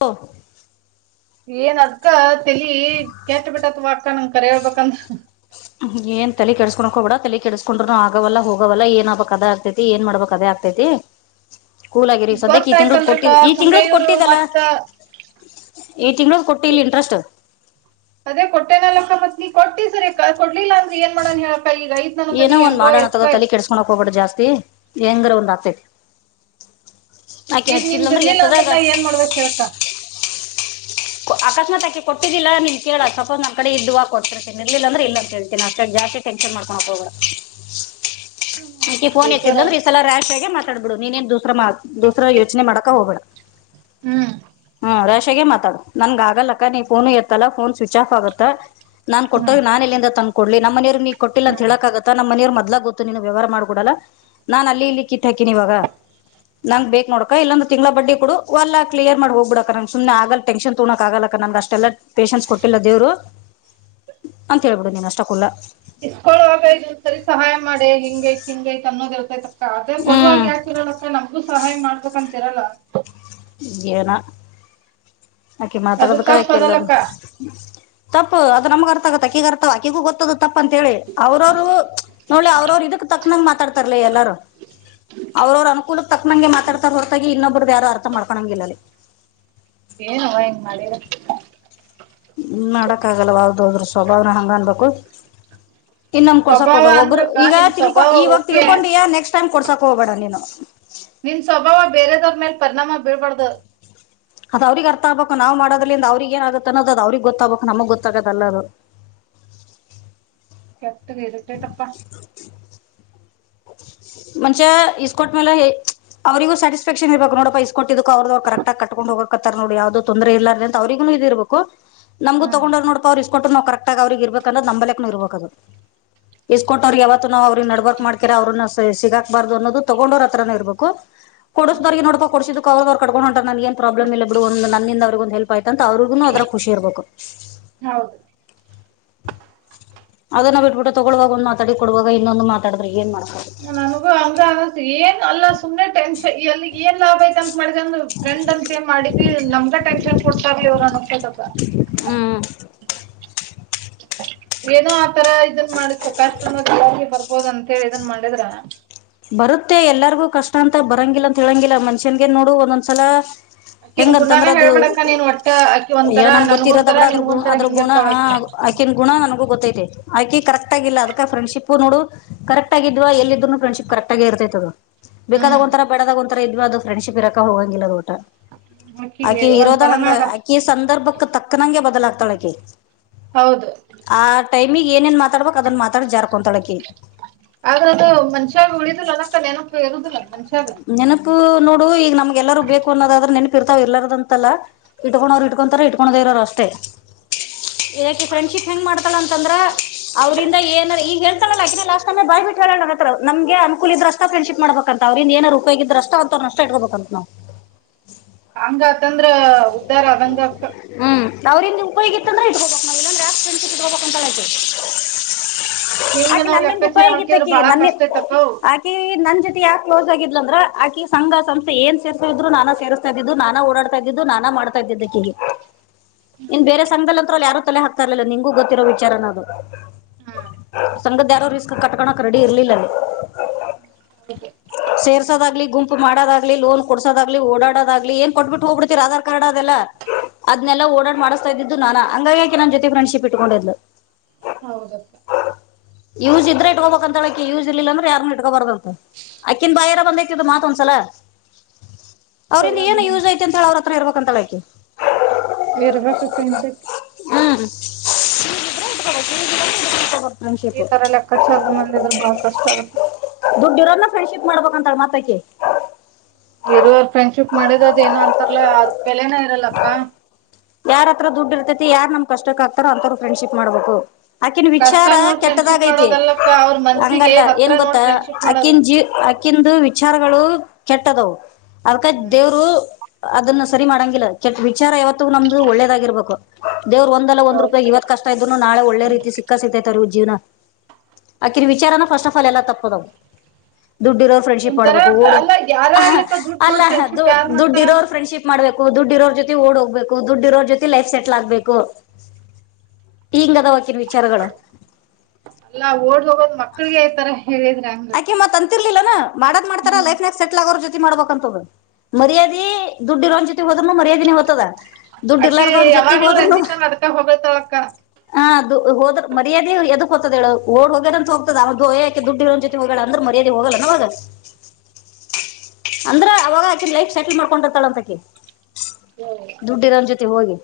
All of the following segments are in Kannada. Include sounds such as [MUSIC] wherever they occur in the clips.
ಓ. [UNINTELLIGIBLE] ಏನ್, ಅದ್ಕ ತಲಿ ಕೆಟ್ಟ, ಬಿಟ್ಟತ್ವ ಅಕ್ಕ ನಮ್ಮ ಕರೀಬೇಕನಾತ. [UNINTELLIGIBLE] ಏನ್ ತಲೆ ಕೆಡಿಸಿಕೊ ಹೋಗಬೇಡಾ! ತಲೆ ಕೆಡಿಸಿಕೊಂಡ್ರು, ಆಗವಲ್ಲ, ಹೋಗವಲ್ಲ, ಏನ್ ಆಗಬೇಕ್ ಅದೇ ಆಗ್ತೈತಿ? ಏನ್ ಮಾಡ್ಬೇಕು ಅದೇ ಆಗ್ತೈತಿ? [INAUDIBLE] ಕೂಲ್ ಆಗಿರಿ ಸದ್ಯಕ್ಕೆ ಈ ಗೊತ್ತಾಯ್ತು, ತಿಂಗಳದ್ ಅಲ್ರಿಪ, ಕೊಟ್ಟಿದ್ ಈ ಸುಮ್ನೆ, ತಿಂಗಳದ್ ಇವರು, ಕೊಟ್ಟಿದಲ್ಲ ಮತ್ತೆ? ಈ ತಿಂಗಳದ್ ಕೊಟ್ಟಿಲ್ [UNINTELLIGIBLE] ಇಂಟ್ರೆಸ್ಟ್ ಅದೇ, ಕೊಟ್ಟೆಗಾಲಕ್ಕ, ಪೀ? [UNINTELLIGIBLE] ಕೊಟ್ಟಿದ್ರೆ ಕಾಸು ಕೊಡಲಿ! ಇಲ್ಲಾಂದ್ರೆ ಏನ್ ಮಾಡೋಣ ಹೇಳಪ್ಪ? [INAUDIBLE] ಏನೋ ಒಂದ್ ಮಾಡೋಣ! ತಗೋ ತಲಿ ಕೆಡಿಸಿಕೋಲೋಕೆ, ಹೋಗಬೇಡ ಜಾಸ್ತಿ? [INAUDIBLE] ಹೆಂಗ್ರ, ಒಂದು ಆತೈತಿ? [UNINTELLIGIBLE] ಆಕೆ, ಈಗ ನಿಂದ್ ಹಚ್ಚಿಲ್ಲಂದ್ರೆ ಇರ್ಲಿಲ್ಲ ಅಂದ್ರ ಎತ್ತದಾಗ? ನಾ ಏನ್ ಮಾಡ್ಬೇಕ್ ಹೇಳಕ್ಕ [UNINTELLIGIBLE] ಆಕಾಸ್ಮಾತ್, ಆಕಿ ಕೊಟ್ಟಿದ್ದಿಲ್ಲ! ನೀ ಕೇಳು ಸಪೋಸ್, ನನ್ನ ಕಡೆ ಇದ್ದೀವ್! ಕೊಟ್ಟಿರುತ್ತೀನಿ ಇರ್ಲಿಲ್ಲ, ಅಂದ್ರೆ, ಇಲ್ಲ, ಅಂತಾ, ಹೇಳತಿನಿ ಅಷ್ಟೇ? [UNINTELLIGIBLE] ಜಾಸ್ತಿ ಟೆನ್ಸನ್ ಮಾಡಿಕೊಳ್ಳಾಕ್! ಹೋಗಬೇಡ ಆಕೆ, ಫೋನ್ ಬೇಜಾರ ಎತ್ತಂದ್ರೆ ಈಸಲ ರಹಶ್ಯಾಗಿ ಮಾತಾಡು. [UNINTELLIGIBLE] ಮಾತಾಡಿಬಿಡು, ನೀನೇನ್ ದೂಸರ ಯೋಚನೆ ಮಾಡಕ ಹೋಗ್ಬೇಡ? [UNINTELLIGIBLE] ಹೂ. [UNINTELLIGIBLE] ಇತ್ತೆಗೆ ಮಾತಾಡು, ನನ್ಗೆ ಆಗಲ್ಲಕ್ಕ! ನೀ, ಫೋನು ಎತ್ತಲ್ಲ, ಫೋನ್ ಸ್ವಿಚ್ ಆಫ್ ಆಗುತ್ತ? [UNINTELLIGIBLE] ನಾನ್, ಹ್ಮ್ ಕೊಟ್ಟೋಗ್, ನಾ, ಎಲ್ಲಿಂದ! ತಂದಕೊಡ್ಲಿ ನಮ್ಮ, ಮನೆಯವರು, ನೀ, ಕೊಟ್ಟಿಲ್ಲ? ಅಂತ ಹ್ಮ್ ಹೇಳಕ ಆಗುತ್ತಾ! ನಮ್ಮ ಮನೆಯವರು ಮೊದಲಾ ಗೊತ್ತು? [UNINTELLIGIBLE] ನಿಂತು ನೀನು ವ್ಯವಾರ ಮಾಡಿರಲ್ಲ! ನಾನ್ ಅಲ್ಲಿ ಇಲ್ಲಿ ಕಿತ್ತ ಹಾಕೀನಿ ಇವಾಗ? [UNINTELLIGIBLE] ನಂಗ್, ಬೇಕ್ ನೋಡ! ಕ್ ಇಲ್ಲೊಂದ್ರ ತಿಂಗಳ ಬಡ್ಡಿ ಕೊಡು! ಇವನಾಕ್ ಕ್ಲಿಯರ್, ಮಾಡಿ. ಹೋಗಿಬಿಡಕ್ ನನಗೆ ಸುಮ್ನೆ ಆಗಲ್ ಟೆನ್ಷನ್? [UNINTELLIGIBLE] ತೋಗನಕ್, ಆಗಲ್ಲಕ್ಕ! ನನ್ಗೆ ಅಷ್ಟೆಲ್ಲ ಪೇಶನ್ಸ್ ಕೊಟ್ಟಿಲ್ಲ ದೇವ್ರು? [UNINTELLIGIBLE] ಅಂತ ಹೇಳ್ಬಿಡು! ನೀನ್ ಅಷ್ಟಕುಲ್ಲಾ? [UNINTELLIGIBLE] ಇಸ್ಕೊಳ್ಳುವಾಗ, ಇದು, ಒಂದು, ಸರಿ ಸಹಾಯ ಮಾಡೆ! ಹಿಂಗ ಐತ್ ಹಿಂಗ ಐತ್ ಅನ್ನೋದ ಇರ್ತೈತಿ. [UNINTELLIGIBLE] ಅದೆ ಕೊಡುವಾಗ! ಹ್ಮ್ ಯಾಕ ಇರಲ್ಲಕ್ಕ ನಮ್ಗೂ ಸಹಾಯ ಮಾಡ್ಬೇಕಂತಿರಲ್ಲ? [UNINTELLIGIBLE] ಏನೋ? [UNINTELLIGIBLE] ಆಕಿ, ಅದು ಮಾತಾಡದಕ್ ತಪ್ಪ ಆಕೆ, ಅದಲ್ಲಕ್ಕ ಎಲ್ಲರನು, ತಪ್ಪು. [UNINTELLIGIBLE] ನಮಗ್ ಅರ್ಥ ಆಗತ್ತ! ಆಕೀಗ, ಅರ್ಥ, ಆಕಿಗೂ ಗೊತ್ತದು, ತಪ್ಪ ಅಂತ ಹೇಳಿ? ಅವ್ರವರು ನೋಡಲೆ, ಅವ್ರವರು, ಇದಕ್ ತಕ್ಕ. [UNINTELLIGIBLE] ಸುಮ್ನೇ, ಮಾತಾಡ್ತಾರಲೆ ಎಲ್ಲಾರೂ? [UNINTELLIGIBLE] ಅವ್ರವ್ರ ಅನುಕೂಲಕ್, ತಕ್ಕನಂಗೆ! ಮಾತಾಡ್ತಾರೆ ಹೊರತಾಗಿ? ಇನ್ನೊಬ್ರದ್ದು, ಯಾರು ಅರ್ಥ ಮಾಡ್ಕೊಳಂಗಿಲ್ಲಲ್ಲಿ? [UNINTELLIGIBLE] ಏನೋ ನಿಮ್ಮನೆಅಳುತಿನ್ನಾ? [UNINTELLIGIBLE] ಏನ್ ಮಾಡಕ್ ಆಗಲ್ಲ! ಅವ್ದ ಹದ್ರು ಸ್ವಭಾವನ ಹಂಗ, ಅನ್ಬೇಕು? [UNINTELLIGIBLE] ತಿನ್ನಮ್, ಕೊಡ್ಸಕ್ ಸ್ವಭಾವ ಹೋಗಲ, ಒಬ್ಬರು ಅಂದ್ರಕ್ಕ ಈಗ ನಿನ್ ತಿಳ್ಕೊ, ಸ್ವಭಾವ ಇವಾಗ ಓಕೆ ತಿಳ್ಕೊಂಡಿಯಾ, ನೆಕ್ಸ್ಟ್ ಟೈಮ್ ಕೊಡ್ಸಕ್ ಹೋಗ್ಬೇಡ ನೀನು? [UNINTELLIGIBLE] ನಿನ್ ಸ್ವಭಾವ ಬೇರೆದವ್ರ ಮೇಲ್ ಪರಿಣಾಮ ಬೀಳಬಾರದು? [INAUDIBLE] ಅದು, ಅವ್ರಿಗೆ ಅರ್ಥಾಗ್ಬೇಕು! ನಾವು ಮಾಡೋದಿರಲಿ, ಅವ್ರಿಗೆ, ಏನಾಗುತ್ತೆ? ಅನ್ನೊದು, ಅವ್ರಿಗೆ, ಗೊತ್ತಾಗ್ಬೇಕು, ನಮಗೆ ಗೊತ್ತಾಗದ! ಅಲ್ಲ ಅದು. [INAUDIBLE] ಕೆಟ್ಟು, ಈರಿಟೈಟ್ಪಾ? [INAUDIBLE] ಮಚ್ಚಾ, ಇಸ್ಕೋಟ್ ಮೇಲೆ? [UNINTELLIGIBLE] ಅವರಿಗೂ ಸಾಟಿಸಿಫಕ್ಷನ್ ಇರ್ಬೇಕ ನೋಡಪ್ಪಾ ಇಸ್ ಕೊಟ್ಟಿದ್ದಕ್ಕೆ ಅವ್ರುದು ಅವ್ರ ಕರೆಕ್ಟಾಗಿ ಕಟ್ಟಿಕೊಂಡು ಹೋಗಕತ್ತರ ನೋಡು ಯಾವದೋ ತೊಂದ್ರೆ ಇಲ್ಲ ಅಂತ ಅವ್ರಗೂ ಇದ ಇರ್ಬೇಕು ನಮಗು ಹ್ಮ್ ತಗೊಂಡಾರ ನೋಡಪ ಅವ್ರು ಇಷ್ಟ ಕೊಟ್ಟು ನಾವು ಕರೆಕ್ಟಾಗಿ ಅವ್ರಿಗೆ ಇರ್ಬೇಕು ಅನ್ನೊದು ನಂಬಲೆಕ್ ಇರ್ಬೇಕು ಅದು ಇಸ್ಕೊಟ್ಟವ್ರರಿಗೂ ಯಾವತ್ತು ನಾವು ಅವ್ರಿಗೆ ನಡಬಾರ್ಕ್ ಮಾಡಕೀರ ಅವ್ರನ್ನ ಹೇ ಸಿಗಾಕ್ಬಾರ್ದು ಅನ್ನೋದು ತಗೊಂಡೋರ್ ಹತ್ರಾನೇ ಇರ್ಬೇಕು. ಕೊಡಸುದವರಿಗೆ ನೋಡಪಾ ಕೊಡಸಿದಕ್ ಅವ್ರದು ಅವ್ರ ಕಟ್ಟಕೊಂಡ ಹೊಂಟಾರ ನನಗೇನು ಏನು ಪ್ರಾಬ್ಲಮ್ ಇಲ್ಲಾ ಬಿಡು ಒಂದ ನನ್ನಿಂದ ಅವ್ರಿಗೊಂದು ಒಂದು ಹೆಲ್ಪ್ ಆಯ್ತಂತ ಅವ್ರಗುನ ಅದರಾಗ್ ಖುಷಿ ಇರಬೇಕು ಹೌದು- - ಅದನ್ನ ಬಿಟ್ಬಿಟ್ಟು ತೊಗೊಳುವಾಗ ಒಂದ ಮಾತಾಡಿ ಕೊಡುವಾಗ ಇನ್ನೊಂದು ಮಾತಾಡಿದ್ರೆ ಏನ್ ಮಾಡಬಕ ಅಕ್ಕಾ ಏನ್ ಅಲ್ಲ ಸುಮ್ನೆ ಟೆನ್ಷ ಏನ್ ಲಾಭ ಆಯತ ಅಂತ ಮಾಡಂದ ಫ್ರಂಡ್ ಅಂತ ಮಾಡಿದ್ವಿ ನಮಗಾ ಟೆನ್ಶನ್ ಕೊಡ್ತಾರೆಲ್ಲಾ ಇವ್ರನು - - ಹ್ಮ್ ಏನೋ ಆತರ ಇದನ್ ಮಾಡಸಕ ಕಸ್ಟ ಮತ್ ಎಲ್ಲರಿಗೂ ಬರ್ಬೋದ ಅಂತ ಹೇಳಿ ಇದನ್ ಮಾಡಿದ್ರ ಬರುತ್ತೆ ಎಲ್ಲರಿಗೂ ಕಷ್ಟ ಅಂತ ಬರಂಗಿಲ್ಲ ಅಂತ ಹೇಳಂಗಿಲ್ಲ ಮನುಷ್ಯಂಗೆ ನೋಡು ಒಂದೊಂದ್ಸಲ ಅಕ್ಕಿನ್ ಗುಣಾನ ಹೆಂಗಂತಂದ್ರೆ ಅದು ಹೇಳ್ಬಿಡಕ್ಕ ನೀನ್ ಒಟ್ಟ ಅಕ್ಕಿ ಅಯ್ಯೋ ಒಂಥರ ನನಗ ಗೊತ್ತಿರೋದ ನನ್ಗೊಂತರ ಬಿಡ ಅದ್ರ ಗು ನಿನ್ಗೊಂತರ ಅದ್ರ ಗುಣ ಹಿಂಗಿರ್ತಾಳ ಆ ಅಕಿ ಆಕೆನ್ ಗುಣ ನನಗ ಗೊತ್ತ ಐ ಅಕಿ ಕರೆಕ್ಟ್ ಆಗಿಲ್ಲ ಅದಕ ಫ್ರೆಂಡ್ಶಿಪ್ ನೋಡು ಕರೆಕ್ಟ್ ಆಗಿದ್ವ ಎಲ್ಲ ಇದರ ಫ್ರೆಂಡ್ಶಿಪ್ ಕರೆಕ್ ಆಗಿ ಇರ್ತೈತದ ಅದು ಬೇಕಾದಾಗ ಹ್ಮ್ ಒಂತರ ಬ್ಯಾಡ ಆದಾಗ ಒಂತರ ಇದ್ವಿ ಅದು ಫ್ರೆಂಡ್ಶಿಪ್ ಇರಕ್ ಹೋಗಂಗಿಲ್ಲ. ಅಕ್ಕಿ ಆಕಿ ಇರೋದ ಒಂಥರನ ಹಂಗ ಅದ ಆಕಿ ಸಂದರ್ಭಕ್ ತಕ್ಕನಂಗೆ ಬದಲಾಗ್ತಾಳೆ ಆಕಿ ಹೌದು ಆ ಟೈಮಗ್ ಏನೇನ್ ಮಾತಾಡ್ಬೇಕಕ್ ಅದನ್ ಮಾತಾಡ್ ಜಾರ್ಕಂತಳಕಿ ಆದ್ರ ಅದು ಮನುಷ್ಯಾಗ ಉಳಿದಿಲ್ಲ ಅಕ್ಕ ನೆನಪ ಇರುವುದಿಲ್ಲ ಮನುಷ್ಯ ನೆನಪು ನೋಡು ಈಗ ನಮ್ಗೆ ಎಲ್ಲರೂ ಬೇಕು ಅನ್ನೋದಾದ್ರ ನೆನಪ ಇರ್ತಾವ ಇರ್ಲ್ಲಾರದ ಅಂತಲ್ಲ ಇಟ್ಕೊಂಣರ ಇಟ್ಕೊತಾರ ಇಟ್ಕೊಂಡಣದೆ ಇರೋರು ಅಷ್ಟೇ. ಅಕಿ ಫ್ರೆಂಡ್ಶಿಪ್ ಹೆಂಗ ಮಾಡ್ತಾಳ ಅಂತಂದ್ರ ಅವ್ರಂದ ಏನ ಈಗ ಹೇಳ್ತಾಳಲ್ಲಾಕಲ್ಲ ಅಕಿನ ಲಾಸ್ಟ ಅಲ್ಲ ಬಾಯಿ ಬಿಟ್ಟಲ್ಲ ಹೇಳೆಳ ನನ್ನ ಹತ್ರ ನಮಗೆ ಅನಕೂಲ ಇದ್ರ ಅಷ್ಟ ಫ್ರೆಂಡ್ಶಿಪ್ ಮಾಡಬೇಕಂತ ಅವರಿಂದ ಏನಾರ ಉಪಯೋಗ ಇದ್ರೆ ಅಷ್ಟ ಅಂತಾವ್ರನ್ನ ಅಷ್ಟ ಇಟ್ಕೋಬೇಕಂತ ನಾವು ಹಂಗತಂದ್ರ ಉದ್ದಾರ ಅದಂಗ ಅಕ್ಕ ನಾವ್ರಿಂದ ಉಪಯೋಗಿತಂದ್ರ ಇಟ್ಕೋಬಕ ನಾವು ಇಲ್ಲ ಅಂದ್ರ ಯಾಕ್ ಫ್ರೆಂಡ್ಶಿಪ್ ಇಟ್ಕೋಬೇಕು ಅಂತಾಳಕಿ ಹಿಂಗ ಆಕೀ ನಾವ್ ನನ್ನಿಂದ ಲೆಕ್ಕಾಚಾರ ಉಪಯೋಗಿತ್ತ ಹಾಕಿದ್ರ ಅಕಿಗೆ ಬಾಳ ನನ್ ಕಷ್ಟ ಐತಕ್ಕ ಅವು ಅಕಿ ನನ್ ನನ್ ಜೊತೆ ಯಾಕ್ ಕ್ಲೋಸ್ ಆಗಿದಲ್ಲ ಅಂದ್ರೆ ಆಕಿ ಸಂಘ ಸಂಸ್ಥ ಏನ ಸೇರ್ತ ಇದ್ ನಾನ ಸೇರ್ಸ್ತಾ ಇದಿದು ನಾನ ಓಡಾಡ್ತಾ ಇದ ನಾನ ಮಾಡ್ತಾ ಇದ್ದಿದ್ದ ಅಕಿಗೆ ಇನ್ ಬೇರೆ ಸಂಘದಲ್ಲಿತ್ರ ಯಾರ ತಲೆ ಹಾಕ್ತರಲಿಲ್ಲ ನಿಂಗೂ ಗೊತ್ತಿರೋ ವಿಚಾರನ ಅದು ಹ್ಮ್ ಸಂಗದ ಯಾರೋ ರಿಸ್ಕ್ ಕಟ್ಕಳಕ್ ರೆಡಿ ಇರ್ಲಿಲ್ಲಲ್ಲಿ ಹೌದು ಸೇರ್ಸೋದಾಗ್ಲಿ ಗುಂಪು ಮಾಡುವುದಾಗಲಿ ಲೋನ್ ಕೊಡ್ಸೋದಾಗ್ಲಿ ಓಡಾಡೋದಾಗ್ಲಿ, ಏನ್ ಕೊಟ್ಬಿಟ್ ಹೋಬಿಡ ಆಧಾರ್ ಕಾರ್ಡ್ ಅದೆಲ್ಲ ಅದನೆಲ್ಲ ಓಡಾಡ್ ಮಾಡಿಸ್ತಾ ಇದಿದ್ದು ನಾನಾ ಹಂಗಾಗಿ ಅಕಿ ನನ್ನ ಜೊತೆ ಫ್ರಂಡ್ಶಿಪ್ ಇಟ್ಕೊಂಡಿದ್ಲು ಹೌದಕ್ಕ ಯೂಸ್ ಇದ್ರೆ ಇಟ್ಕೋಬೇಕ ಅಂತಳಕಿ ಯೂಸ್ ಇಲ್ಲ ಅಂದ್ರೆ ಯಾರು ಇಟ್ಕೋಬಾರ್ದಂತ ಅಕ್ಕಿನ್ ಬಾಯ್ಯಾರ ಬಂದೇತಿದ್ದು ಮಾತ್ ಒಂದಸಲ ಅವ್ರಂದ ಚಲೋ ಏನು ಬಿಡಮ್ಮ ಯೂಸ್ ಐತ ಅಂತ ಹೇಳ ಅವ್ರ ಇರ್ಬೇಕ ತಳ ಅಕಿ ಇರ್ಬೇಕಕ್ಕ ಇಂತಕ್ಕೆ ಹ್ಮ ಯೂಸ್ ಇದ್ರೆ ಇಟ್ಕೋಬೇಕು ಯೂಸ್ ಇಲ್ಲ ಅಂದ್ರೆ ಇಟ್ಕೊಳಕ್ ಹೋಗ್ಬಾರ್ದು ಈ ತರ ಲೆಕ್ಕಚಾರ ಮಂದಿ ಇದ್ರ ಬಾಳ ಕಷ್ಟ ಆಗತ್ತ. ದುಡ್ಡು ಇರೋನ್ನ ಫ್ರೆಂಡ್ಶಿಪ್ ಮಾಡಬೇಕ್ ಅಂತಳ ಮತ್ತೆ ಅಕಿ ಇರುವರ್ ಫ್ರೆಂಡ್ಶಿಪ್ ಮಾಡದದ ಏನೋ ಅಂತಾರಲ್ಲ ಅದ ಬೆಲೆನ ಇರಲ್ಲಕ್ಕ ಯಾರತ್ರ ದುಡ್ಡು ಇರ್ತತಿ ಯಾರ್ ನಮ್ ಕಷ್ಟಕ್ ಆಗ್ತಾರೋ ಅಂತವರ ಫ್ರೆಂಡ್ಶಿಪ್ ಮಾಡ್ಬೇಕು. ಅಕ್ಕಿನ ಕಷ್ಟ ವಿಚಾರ ನೋಡ್ ಫ್ರೆಂಡ್ಶಿಪ್ ಕೆಟ್ಟದಾಗೈತಿ ಮಾಡೋದಲ್ಲಕ್ಕ ಅವ್ರ ಮನ್ಸಿಗೆ ಹಂಗಲ್ಲ ಹತ್ರ ಏನ್ ಗೊತ್ತ ನೋಡ್ ಫ್ರೆಂಡ್ಶಿಪ್ ಮಾಡೋದು ಅಕ್ಕಿನ ಜೀ ಅಕಿಂದು ವಿಚಾರಗಳು ಕೆಟ್ಟದವು ಅದಕ್ಕ ಹ್ಮ್ ದೇವ್ರು ಅದನ್ನ ಸರಿ ಮಾಡಂಗಿಲ್ಲ ಕೆಟ್ಟ ವಿಚಾರ ಯಾವತ್ತು ನಮ್ದು ಒಳ್ಳೇದಾಗಿರ್ಬೇಕು ದೇವರು ಒಂದಲ್ಲ ಒಂದ ಹೌದು ರೂಪಾದಾಗ ಇವತ್ ಕಷ್ಟ ಇದ್ರು ನಾಳೆ ಒಳ್ಳೆ ರೀತಿ ಸಿಕ್ಕಾ ಸಿಗತೇತಿ ಜೀವನ ಅಕಿನ ವಿಚಾರನ ಫಸ್ಟ್ ಆಫ್ ಆಲ್ ಎಲ್ಲ ತಪ್ಪದವ. ದುಡ್ಡ ಇರೋರು ಫ್ರೆಂಡ್ಶಿಪ್ ಒಂಥರ ಮಾಡ್ಬೇಕು ಅಲ್ಲ ಯಾರೇ ಓಡುಅ ಆಗ್ಲಕ್ಕ ದುಡ್ಡು ಅಲ್ಲ ನೋಡಿ ಫ್ರೆಂಡ್ಶಿಪ್ ಯಾರ್ ಮಾಡ್ತಾರ ದುಡ್ಡಿರೋರು ಫ್ರೆಂಡ್ಶಿಪ್ ಮಾಡ್ಬೇಕ. ದುಡ್ಡಿರೋರ ಜೊತೆ ಓಡ ಹೋಗ್ಬೇಕು ದುಡ್ಡಿರೋರ ಜೊತೆ ಲೈಫ್ ಸೆಟ್ಲ್ ಆಗ್ಬೇಕು. ಹಿಂಗ ಅದವಾ ಅಕಿನ ವಿಚಾರಗಳ. ಅಲ್ಲಾ ಓಡ್ ಹೋಗೋದ್ ಮಕ್ಳಿಗೆ ಈ ತರ ಹೇಳಿದ್ರ ಹೆಂಗ ಅಕ್ಕ. ಇಲ್ಲ ಮಾಡದ ಮಾಡ್ತಾರ ಲೈಫ್ ನ್ಯಾಗ ಸೆಟಲ್ ಆಗೋರ ಜೊತಿ ಮಾಡ್ಬೇಕ್ ಅಂತ ಅದ ಮರ್ಯಾದೆ ದುಡ್ಡಿ ಇರೋ ಜೊ ತುದ್ರನು ಹೋದ್ ಮರ್ಯದಿನಿ ಹೋಗ್ತದ. ದುಡ್ ಅಕಿ ಇಲ್ಲಾರ್ದವನ ಜೊತೆ ಯಾವಾಗ್ಲೂ ಹೋದ್ರುನು ರಂಜಿತನ್ ಅದಕ್ಕ ಹೊಗಳ್ತಾಳಕ್ಕ ಹ ಹೋದ್ರ ಮರ್ಯಾದೆ ಎದಕ ಹೋತದ ಹೇಳು ಓಡ್ ಹೋಗ್ಯದ ಅಂತ ಹೋಗ್ತದ ದಕೆ ಅಕಿ ದುಡ್ ಇ ಹೋಗಳ ಅಂದ್ರ ಮರ್ಯಾದೆ ಹೋಗಲ್ಲನ ಅವಾಗ ಅಂದ್ರ ಅವಾಗ ಆಕಿನ್ ಲೈಫ್ ಸೆಟಲ್ ಮಾಡ್ಕೊಂಡರ್ತಾಳ ಅಂತಕಿ ದುಡ್ಡ ಇರೋಣ ಜೊತೆ ಹೋಗಿ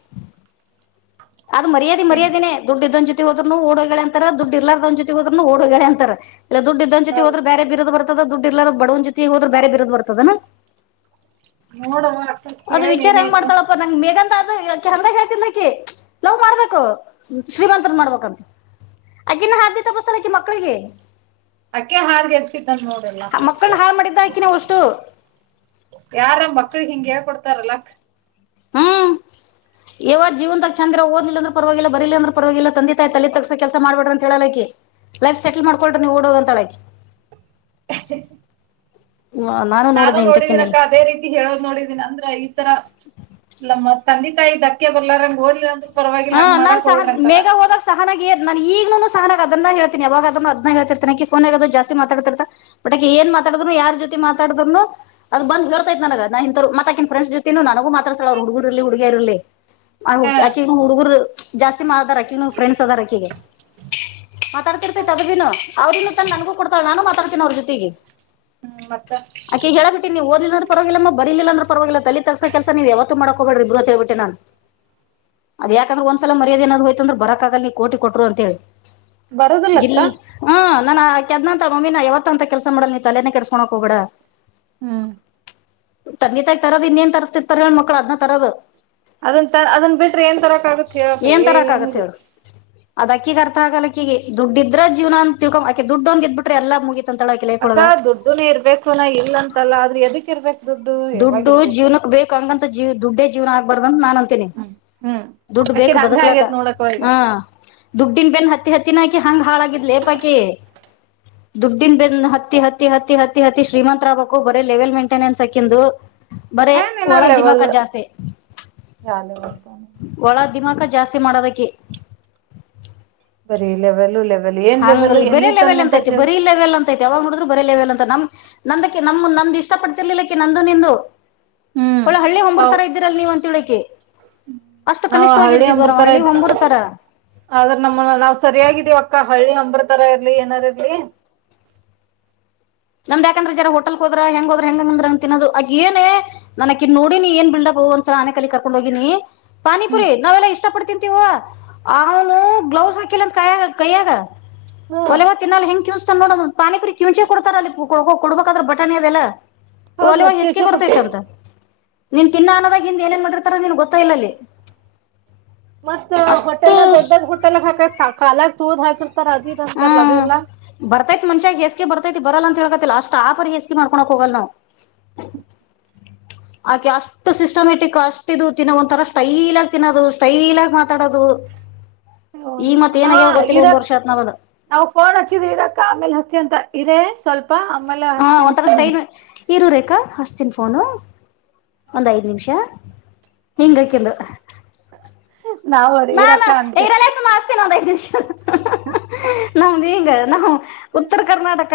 ಅದ ಮರ್ಯಾದೆ ಹಿಂಗ್ ಮರ್ಯಾದೆನೆ ದುಡ್ಡ ಇದ್ದೊಂಚ ಹೋದ್ರೂನು ಓಡೋಗಳ ಅಂತರ ದುಡ್ಡ ಇಲ್ಲಾರದ ಜತೆ ಹೋದ್ರನು ಓಡಿ ಹೋಗ್ಯಾಳ ಅಂತಾರ ಇದ್ದವನ ಜೊತೆ ಹೋದ್ರ ಬ್ಯಾರೆ ಬ ದ ದುಡ್ ಇರಲಾರದ ಬಡವನ ಜೊತೆ ಹೋದ್ರ ಬ್ಯಾರೆ ಬಿರದ ಬರ್ತದನ. ನೋಡವ್ವ ಅಕ್ಕ ಅದು ಕೇಳ್ ವಿಚಾರ ನೀನೇ ಹೆಂಗ ಇನ್ನು ಮಾಡ್ತಾಳಪ್ಪ ನಂಗ ಮೆ ದ ಅದ ಅಕಿ ಹಂಗ ಹೇಳ್ತಿದಳಕಿ ಲವ್ ಮಾಡ್ಬೇಕು ಶ್ರೀಮಂತರ ಮಾಡ್ಬೇಕಂತ. ಅಕಿನ್ನ ಹಾದಿ ತಪ್ಪಸತಾಳ ಅಕಿ ಮಕ್ಕಳಿಗ ಅಕ ಹಾರ್ಗೆಸಿ ನೋಡಲ್ಲ ಮಕ್ಕಳನ್ನ ಹಾಳು ಮಾಡಿದ್ದ ಆಕಿನ ಅಷ್ಟು ಯಾರಂಬ ಮಕ್ಳಿಗ ಹಿಂಗ ಹೇಳ್ಕಡ್ತಾರಲ್ಲ. ಹ್ಮ್ ಯಾವ ಜಿವನದಾಗ ಚಂದರ ಓದಲಿಲ್ಲಂದ್ರ ಪರವಾಗಿಲ್ಲ ಬರಿಲ್ಲ ಅಂದ್ರ ಪರವಾಗಿಲ್ಲ ತಂದ ತಾಯ ತಲಿ ತಗ್ಗಸ ಕೆಲಸ ಮಾಡ್ಬಡ್ರಂತ ಹೇಳಲಕಿ. ಲೈಫ್ ಸೆಟಲ್ ಮಾಡ್ಕೊಳ್ರಿ ನೀವು ಓಡೋಗ ಅಂತಾಳ ಅಕಿ. ನಾನು ನೋಡಿದೆ ಇಂತಕಿನೆಲ್ಲ ನೋಡಿದ್ದೀನಕ್ಕ ಅದೇ ರೀತಿ ಹೇಳೋದ ನೋಡಿದ್ದೀನಿ ಅಂದ್ರ ತರ ನಮ್ಮ ತಂದೆ ತಾಯಿ ಧಕ್ಕೆ ಬರ್ಲಾರಂಗ ಹೋದಿಲ್ಲ ಅಂದ್ರ ಹಾ ನಾನ ಸಹ ಮೇಗ ಹೋದಾಗ ಸಹಾನಾಗದ ನನ್ ಈಗನೂನೂ ಹ ಅದನ್ನ ಹೇಳ್ತಿನಿ ಯಾವಗದ್ರ ಅದ್ನ ಹೇಳ್ತಿರ್ತನಿ ಫೋನ ನ್ಯಾಗದು ಜಸ್ತಿ ಮಾತಾಡತಿತ ಬಟ ಏನ್ ಮಾತಾಡ್ರು ಯಾರ್ ಜೊತೆ ಮಾತಾಡಿದ್ನುನೂ ಅ ಬಂದ ಹೇಳತೈತಿ ನನಗ ನಾ ಇಂತವರ ಮತ್ತ ಅಕಿ ಫ್ರೆಂಡ್ಸ್ ಜೊತೆನೂ ನನಗು ಮಾತಾಡ್ಸಳ ಅವರ ಹುಡುಗರ ಇರ್ಲಿ ಹಡುಗ್ಯಾರ ಇರ್ಲಿ ಹಾ ಆಕಿಗ ಹುಡುಗರ ಜಾಸ್ತಿ ಮಾಡದಾರ ಅಕಿ ಫ್ರೆಂಡ್ಸ್ ಅದಾರ ಆಕಿಗಿ. ಮಾತಾಡ್ತಿರ್ತೇತ ಅದ್ಬೀನು ಅವ್ರನ್ನು ತಂದ ನನ್ಗೂ ಕೊಡ್ತಾಳ ನಾನು ಮಾತಾಡ್ತೀನ ಅವ್ರ ಜೊತೆಗ ಮತ್ತ ನೀವು ಓದಲಿಲ್ಲ ಅಂದ್ರು ಪರವಾಗಿಲ್ಲ ಮ ಬರಿಲ್ಲ ಅಂದ್ರ ಪರವಾಗಿಲ್ಲ ತಲಿ ತಗ್ಗುಸ ಕೆಲ್ಸ ನೀವು ಯಾವತ್ತು ಮಾಡಬೇಡ್ರಿ ಅಂತ ಹೇಳಬಿಟ್ಟನ ನಾನ. [INAUDIBLE] ಅದ ಯಾಕಂದ್ರ ಒಂದಸಲ ಮರ್ಯಾದ ಏನಾದ್ರು ಹೋತಂದ್ರ ಬರಕ್ಕಾಗಲ್ಲ ನೀ ಕೋಟಿ ಕೊಟ್ರು ಅಂತ ಹೇಳಿ ಬರೋದಿಲ್ಲಕ್ಕ ಇಲ್ ಹಾ ನಾನ ಕೇದ್ನ ಅಂತಳ ಮಮ್ಮಿ ನಾ ಯಾವತ್ತಂತ ಕೆಲ್ಸ ಮಾಡಲ ನಿ ತಲೆೇನೆ ಕೆಡಿಸ್ಕೊಳೋಕ ಹೋಗಬೇಡ. ಹ್ಮ್ ತಂಗಿ ತಾಯ ತರೋದ ಇನ್ನೇನ ತರ್ತಿರ್ತಾರ ಹೇಳ ಮಕ್ಳ ಅದ್ನ ತರೋದ. ಅದನ್ ತ ಅದನ್ ಬಿಟ್ರ ಏನ್ ತರಕ ಆಗುತ್ತ ಹೇಳಕ್ಕ ಏನ್ ಏ ಏನು ಇಲ್ಲ. ಗಕ್ಕ ಆಗಲ್ಲ ಆಕಿಗಿ ದುಡ್ಡ ಇದ್ರ ಜೀವನ ಅಂತ ತಿಳ್ಕೊ ಅಕಿ ದುಡ್ಡ ಒಂದ ಇದ್ದ ಬಿಟ್ರ ಮಗ ಅತ್ತಾ ದೋಡ್ಡುನ ಇರ್ಬೇಕು ನ ಇಲ್ಲ ಅಂತಲ್ಲ ಆದ್ರೆ ಎದಕ್ರ್ಬೇಕ. ದುಡ್ಡು ಜೀವನಕ್ಕ ಬೇಕು ಅಂಗಂತ ಜೀವ ದುಡ್ಡೇ ಜೀವನ ಆಗ್ಬಾರ್ದ. ಅಂತ ನಾನ ಅಂತೀನಿ ಹ್ಮ್ ಹ್ಮ್ ದುಡ್ಡ ಬೇಕ ಅಕ್ಕಿದ್ ಹಂಗ ಬದಕ್ಲಕ್ಕ ಆಗೇತ್ ನೋಡಕ ಈಗ ಹಾ. ದುಡ್ಡಿನ ಬೆನ್ನ ಹತ್ತಿ ಹತ್ತಿನ ಅಕಿ ಹಂಗ ಹಾಳಾಗಿದ್ಲಿ ಏಪಾಕಿ ದುಡ್ಡಿನ ಬೆನ್ನ ಹತ್ತಿ ಹತ್ತಿ ಹತ್ತಿ ಹತ್ತಿ ಹತ್ತಿ ಶ್ರೀಮಂತರಾಗಬೇಕು ಬರ ಲೆವೆಲ್ ಮೈಂಟೆನೆನ್ಸ್ ಆ ಅಕಿಂದು ಬರ ಏನಿನ ಒಳ ದಿಮಾಕ ಲೆವೆಲ್ ಜಾಸ್ತಿ ಯಾವ ಲೆವೆಲ್ ಒಳ ದಿಮಕ ಜಾಸ್ತಿ ಮಾಡೋದ ಅಕಿ ಬರೀ ಲೆವೆಲ್ ಲಿವ್ ಹಂಗ ಬೇರೆ ಲೆವೆಲ್ ಅಂತ ಐತಿ ಬರಿ ಲೇವೆಲ್ ಅಂತೈಐ ಯಾವಗ ನೋಡಿದ್ರ ಬರೆ ಲೆವೆಲ್ ಅಂತ ನಮ್ ನಂದಕ್ಕೆ ನಮ ನಮ್ದ ಇಷ್ಟ ಪಡ್ತಿರ್ಲಿಲ್ಲ ಅಕ್ಕ ನಂದು ನಿಂದು ಹ್ಮ್ ಒಳ್ಳೆ ಹಳ್ಳಿ ಹಂಬರ ಹೌ ತರ ಇದ್ದೀರಲ್ಲ ನೀವ ಅಂತಿಳಕಿ ಅಷ್ಟು ನಾವ್ ಹಳ್ಳಿ ಅಂಬ್ರ ಕನಿಷ್ಠವಾಗಿರ್ತಿದ್ವಾರ ತರ ಹಳ್ಳಿ ಇದ್ ಹೊಂಬುರ್ತರ ಆದ್ರ ನಮ್ಮ ನಾವ್ ಸರಿಯಾಗಿದ್ದೀವ ಅಕ್ಕ ಹಳ್ಳಿ ಅ ರ ತರ ಇರ್ಲಿ ಏನಾರು ಇರ್ಲಿ ನಮ್ದ್ಕಂದ್ರೆ ಜನ ಹೋಟಲ್ ಹದ್ರ ಹೆಂಗ ಹದ್ರ ಹೆಂಗಂದ್ರ ಅಂಗ ತಿನ್ನದು ಆಗ ಏನ ನನಕಿ ನೋಡಿ ನೀ ಏನ್ ಬಿಲ್ಡಪ್ ಸ ಆನೆ ಕಲಿ ಕಕೊಂಡ ಹೋಗಿನಿ ಪಾನಿಪುರಿ ಹ್ಮ ನಾವೆಲ್ಲಾ ಇಷ್ಟ ಪಡ್ ತಿನ್ಂತೀವ ಅವನು ಗ್ಲೌಸ್ ಹಾಕಿಲ್ಲಂತ ಕಾಯ ಕೈಯಾಗ ಒಲೆಗ ತಿನ್ನ ಹೆಂಗಗೆ ಕಿವ್ತ ನೋಡ ಪಾನಿಪುರಿ ಕಿಂಚೆ ಕೊಡ್ತಾರ ಅಲ್ಲಿ ಕೊಡ್ಬೇಕಾದ್ರ ಬಟಾಣಿ ಅದೆಲ್ಲ ಹೌದ್ ಅಲವ ಮತ್ ಹೆಸಕಿ ಕಿವಿಚೆ ಕೊಡ್ತ ಬರ್ತೈತ್ಂತ ನೀನ್ ತಿಿನ್ನ ಅನ್ನದಾಗ ಹಿಂದ ಏನೇನ್ ಮಾಡಿರ್ತಾರ ನಿನ್ಗ್ ಗೊತ್ತೋ ಇಲ್ಲ ಅಲ್ಲಿ ಮತ್ತತ್ ಅಷ್ಟು ಹೋಟೆಲ್ ನ ದಡ್ ದೊಡ್ಡ ಹಟೆಲ್ ಹಾಕತ್ ಕಾಲ ತೂದ ಹಾಕ ಅದ ಇದ ಅಂತಾರಲ್ಲ ಹ್ಮ್ ಅದೆಲ್ಲಾ ಬರ್ತೈತಿ ಮನ್ಷ್ಯಾಗ ಎಸ್ಗೆ ಬರ್ತೈತಿ ಬರಲ್ಲ ಅಂತ ಹ ಹೇಳಳ್ಕತಿ ಲ ಅಸ್ ತಾಪರಿ ಎಸಿಗೆ ಮಾಡ್ಕೊಳಕ್ ಹೋಗಲ್ ನಾವವು ಆಕೆ ಅಷ್ಟು ಸಿಸ್ಟಮೆಟಿಕ್ ಅಷ್ಟ ಇದು ತಿನ್ನೋ ಒಂಥರ ಸ್ಟೈಲ ಆಗಿ ತಿನ್ನೋದು ಸ್ಟೈಲ ಆಗಿ ಮಾತ್ರ ತಡದು ಹ ಹಾ ಇರಾಕ್ ಆತ್ ನಾವದ ನಾವು ಫೋನ್ ಹಚ್ಚಿದ್ರ ಇರಾಕ ಆಮೇಲೆ ಹತ ಅಂತ ಇರೇ ಸ್ವಲ್ಪ ಆಮೇಲೆ ಹಾ ಹಸ್ತೀನಿ ಒಂಥರ ಸ್ಟೈನು ಇರುೂರೇಕಾ ಹಸ್ತನ್ ಫೋನು ಒಂದ್ ಐದ್ ನಿಮಿಷ ಹಿಂಗಕಂದು ನಾವು ಅದು ನಾನಾ ಇರಕ್ಕ ಅಂತೆ ಈರಲ್ಲ ಸುಮಾಸ್ತೇ ನ ಒ ಐದ್ ನಿಮಿ ನಮ್ದ ಈಗ ನಾವು ಉತ್ತರ ಕರ್ನಾಟಕ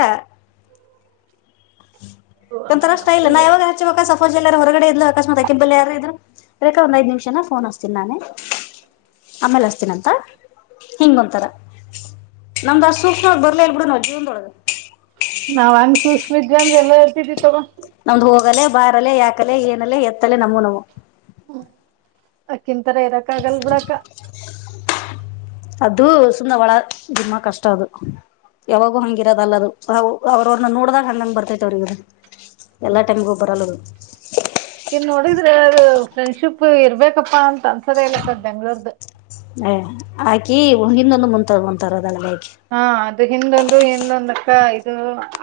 ಒಂತರಷ್ಟ ಇಲ್ಲ ನಾ ಯಾವಾಗ ಹವಕಸ ಜ ಎಾರು ಹೊರಗಡೆ ಇದ್ಲು ಅಕಸ್ಮಾತ್ ಆಕಿಂಬಬಲ್ಲಿ ಯಾರ ಇದ್ರು ಬೇಕ ಒಂದ ಐದ್ ನಿಮಷ ನ್ ಹಸ್ತನಿ ನಾನೇ ಆಮೇಲೆ ಹಸ್ತೀನಂತ ಹಿಂಗೊಂತಾರ ನಮ್ದ ಸೂಕ್ಷ್ಮ ಬರ್ಲೇಲ್ ಬಿಡು ನಾ್ ಜೀವನದೊಳಗೆ ನಾವ್ ಹಂಗ ಸೂಶ್ಮಿತ ಅಂದ್ರ ಎಲ್ಲ ಹತಿದಿ ತಗ ನಮ್ದ್ ಹೋಗಲೆೇ ಬಾರಲೆ ಯಾಕಲೆ ಏನಲ್ಲ ಎತ್ತಲೆ ನಮ ನವು ಕ್ಕಿಂತರ ಇರಕ್ ಆಗಲ್ ಬಿಡಕ ಅದು ಸುಂದ ಒಳ ನಿಮ್ಮಾ ಕಷ್ಟ ಅದು ಯಾವಾಗೂ ಹಂಗಿರೋದ ಅಲ್ಲ ಅದು ಅವ್ರವ್ರನ್ನ ನೋಡ್ದಾಗ ಹಂಗಂಗ ಬರ್ತೈತಿ ಅವ್ರಗ ಎಲ್ಲಾ ಟೈಮ್ಗ ಒಬ್ಬರ ಅಳಗ ಇನ್ ನೋಡಿದ್ರೆ ಅದು ಫ್ರೆಂಡ್ಶಿಪ್ ಇರ್ಬೇಕಪ್ಪಾ ಅಂತ ಅ ಸದೇಲ್ಲ ಸರ್ ಬೆಂಗ್ಗಳೂರುದ ಹಾಕಿ ಹನ್ನೊಂದು ಮುಂ ಮುಂತರೋದಲ್ಲ ಹಾ ಅದು ಹಿಂದೊಂದು ಹಿಂದೊಂದಕ್ಕ ಇದು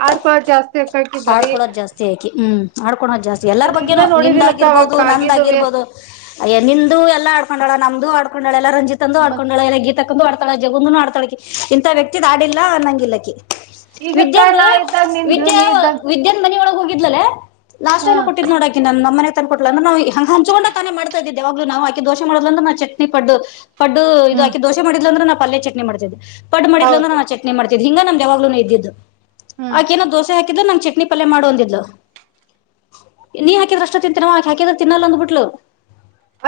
ಆಡ್ಕಡ್ ಜಾಸ್ತಿ ಕಕಿ ಬರೀ ಕೋ ಜಾಸ್ತಿ ಎಲ್ಲರ ಬಗ್ಗೆನು ನಿಂದ ನೋಡಿದಿಲ್ಲಕ್ಕ ಅವಾಗ ಆಗಿರ್ಬೋದು ನಂದ ಕಾಗಿದು ವೇಸ್ಟ್ ಆಗಿರ್ಬಹದು ನಿು ಎಲ್ಲ ಆಡ್ಕೊಂಡಳ ನಮ್ದ ಆಡ್ಕೊಂಡಳಲ್ಲ ರಂಜತ್ ಅಂದು ಮತ್ ಆಡ್ಕೊಂಡಳೆಲ್ಲ ಗೀ ಆಡ್ತಾಳ ಜಗುಂದನು ಆಡ್ತಾಳಕ ಇಂತ ವ್ಯತತಿ ಆಡಿಲ್ಲಿಲ್ಲ ಅಂಗ ಇಲ್ಲಕ್ಕಿ ಈಗಕ್ಕ ವಿದ್ಯೆಂದು ನಾ ಇದ್ದಾಗ ನಿಂದು ವಿದ್ಯ ನೀ ಇದ್ದಾಗ ಇದನ್ ಮನ ಒಳ ಹೋಗಿದ್ಲೆೇ ಲಾಸ್ಟ್ ಹಾ ಏನ ಕೊಟ್ಟಿದ್ ನೋಡಾಕಿ ನಮ್ಮ ಮನೆ ತ ಕೊಟ್ಲ ಅಂದ್ರ ನಾವು ಹಂಗ ಹಂಚ್ಕೊಂಡ ತಾನೆ ಮಾಡ್ತ ಇದಿದ್ದೆವಾಗ್ ನಾ ಆಕ ದೋ ಮಾಡದಂದ್ರ ನ ಚಟ್ನಿ ಪಡು ಪಡ್ ಹ್ಮ್ ಇದುಾಕಿ ದೋಸೆ ಮಾಡ್ಲ್ಲಂದ್ರೆ ನಾ ಪಲ್ ಚಟ್ನಿತಿದ್ದ್ ಪಡ್ ಮಾಡಿದ್ ಅ್ರ ಹೌದು ನಾ ಚಟ ಮಾಡ್ಗ ನಮ ಗ್ಲ ಇದ್ದಿದ್ದು ಹ್ಮ್ ಆಕೆನೋ ದೋಸೆ ಹಾಕಿದ್ರೆ ನಂ ಚಿ ನೀ ಪಲ್ಯ ಮಾಡು ಒಂದಿದ್ಲು ನೀ ಹಾಕಿದ್ರ ಅಷ್ಟ ತಿಂತೀರಾಕಿ ಹಾಕಿದ್ರ ತಿನ್ನಲ್ಲ ಅಂದ್ಬಿಟ್ಲು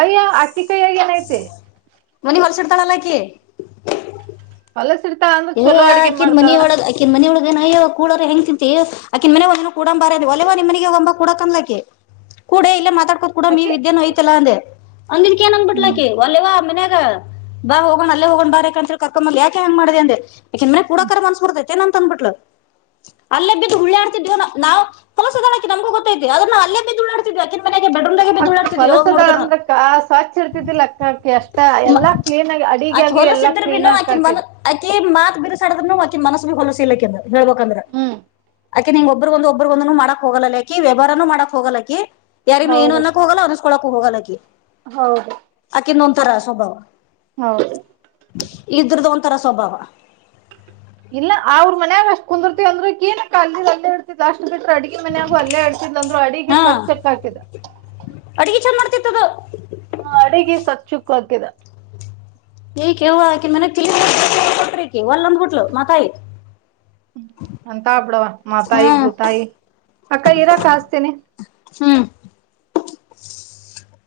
ಅಯ್ಯ ಆಟಿಕೈ ಅಯ್ಯ ನತೆ ಮನಿ ಹೊರ್ಸಿಡ್ತಾಳಲ್ಲಾಕಿ ಹೊಲಸ ಇರ್ತಾಳ ಅಂದ್ರ ಚಲೋ ಅಡ್ಗೆ ಇಕಿನ್ ಮನಿ ಮಾಡ್ತಾಳ ಒಳಗ್ ಅಕಿನ್ ಮನ ಒಳಗ ನವಾಗ ಕಡ ಹೆಂಗ್ ತಿಂತತಿ ಆಕಿಿನ ಮನ ಕಡಂಬಾರ ಅಲ್ವ ನಿನ್ ಮನೆಗೆ ಒ ಕೂಡ ಕನ್ಲಾ ಕೂಡ ಇಲ್ಲ ಮಾತಾಡ್ ಕೂಡ ನೀ ಅಕಿ ವಿದ್ಯೆೋಯ್ತಲ್ಲ ಅಂದೆಂದಿ ಏನ್ ಅಂದಬಿಟ್ಲಾಕಿ ಅಲ್ವ ಮನ್ಯಾಗ ಬಾ ಹೋಗಣ್ ಅಲ್ಲ ಹೋಗೊಂಡ್ ಬಾರೆಾಕ ಅಂತ ಕಕ್ಕ ಯಾೆ ಮಾಡ. ನೆ ಪುಡಕಾರರ ಮನ್ಸ್ ಬಡ್ತೆ ನಂತ ಅನ್ನುಮಟ್ಟ. ಅಲ್ಲೇ ಬಿದ್ದು ಉುಳ್ಳೆ ಆಡ್ತಿದೇವ ನಾವು ಕಲಸದಾಕಿ ನಮಗೂ ಗೊತ್ತ್ತೆ ಅದನ್ನ ಅಲ್ಲೇ ಬಿದ್ದುಾಡ್ತಿದ್. ಅಕ್ಕ ಪಲಸದಾಳ ಅಂದ್ರಕ್ಕ ಸ್ವಚ್ ಇರ್ತಿದ್ದಿಲ್ಲ ಅಕ್ಕ ಅಕ್ಕಿ ಅಷ್ಟ ಎಲ್ಲಾ ಕ್ಲೀನ್ ಆಗಿ. ಅಡಿಗೆ ಆಕಿ ಆಗ್ಲಿ ಹೊಲಸ ಎಲ್ಲಾ ಇದ್ರರು ಕ್ಲೀನ್ ಬಿನು ಅಕ್ಕ ಆಕಿನ್ ಮನ ಹಾಕಿದ್ ಆಕಿ. ಮಾತ್ ಬಿರ್ಸಾಡದ್ನು ಮೆ ಮನಸ್ಸ ಬಿ ಹೊಲಸ ಇಲಕ ಅಂದ ಹೇಳ್ಬೇಕಂದ್ರ. ಹ್ಮ್ ಅಾಕೆ ನಿಂಗ್ ಒಬ್ಬಗೊ ಒಬ್ಬರುಗಂದನು ಮಾಡಕ್ ಹೋಗಲ್ಲಾಕಿ ವ್ಯವಹಾರಾನೂ ಮಾಡಕ್ ಹೋಗೋಲಾಿ. ಯಾರನು ಏನು ಹೌದ ಅನ್ನಕ್ಕ ಹೋಗಲ್ಲ ಅನ್ಸ್ಕೊೋಕೂ ಹೋಗೋಲಕ್ಕೆ. ಹೌದು. ಕ ಒಂಥರ ಸ್ವಭಾವ ಹೌದು ಇದ್ರದು ಒಂಥರ ಸ್ವಭಾವ. ಇಲ್ಲ ಅವ್ರ ಮನ್ಯಾಗ ಅಷ್ಟ್ ಕುಂದರ್ತವಿ ಅಂದ್ರು ಏನಕ್ಕ ಅಲ್ಲಿ ಅಲ್ಲೇ ಇರ್ತ ಅಷ್ಟ. ಬಿಟ ಅಡ್ಗೆ ಮನ ಆಾಗು ಅಲ್ಲೇ ಅಡ್ಸಿದ್ ಅಂದ್ರರು ಅಡಿಗೆ ಹಾ ಸ್ವಚ್ಛಕ್ಕ ಹಾಕಿದ. ಅಡ್ಗಿ ಚಂದ ಮಾಡ್ತಿತ್ತದ ಹ ಅಡಗೆ ಸ ಚುಕ್ ಆಗ್ತಿದೆ. ಈ ಕೆಕಿ ಮಟ್ರಿ ಒಲ್ ಅಂದ್ಬಟ್ಲು ಮಾತಾಯತ. ಅಂತ ಆಬ್ಬಿಡವ ಮಾತಾಯಿ ಹ್ಮ್ ಭೂತಾಯಿ ಅಕ್ಕ ಇರಾಕ್ ಹಸ್ತೀನಿ. ಹ್ಮ್.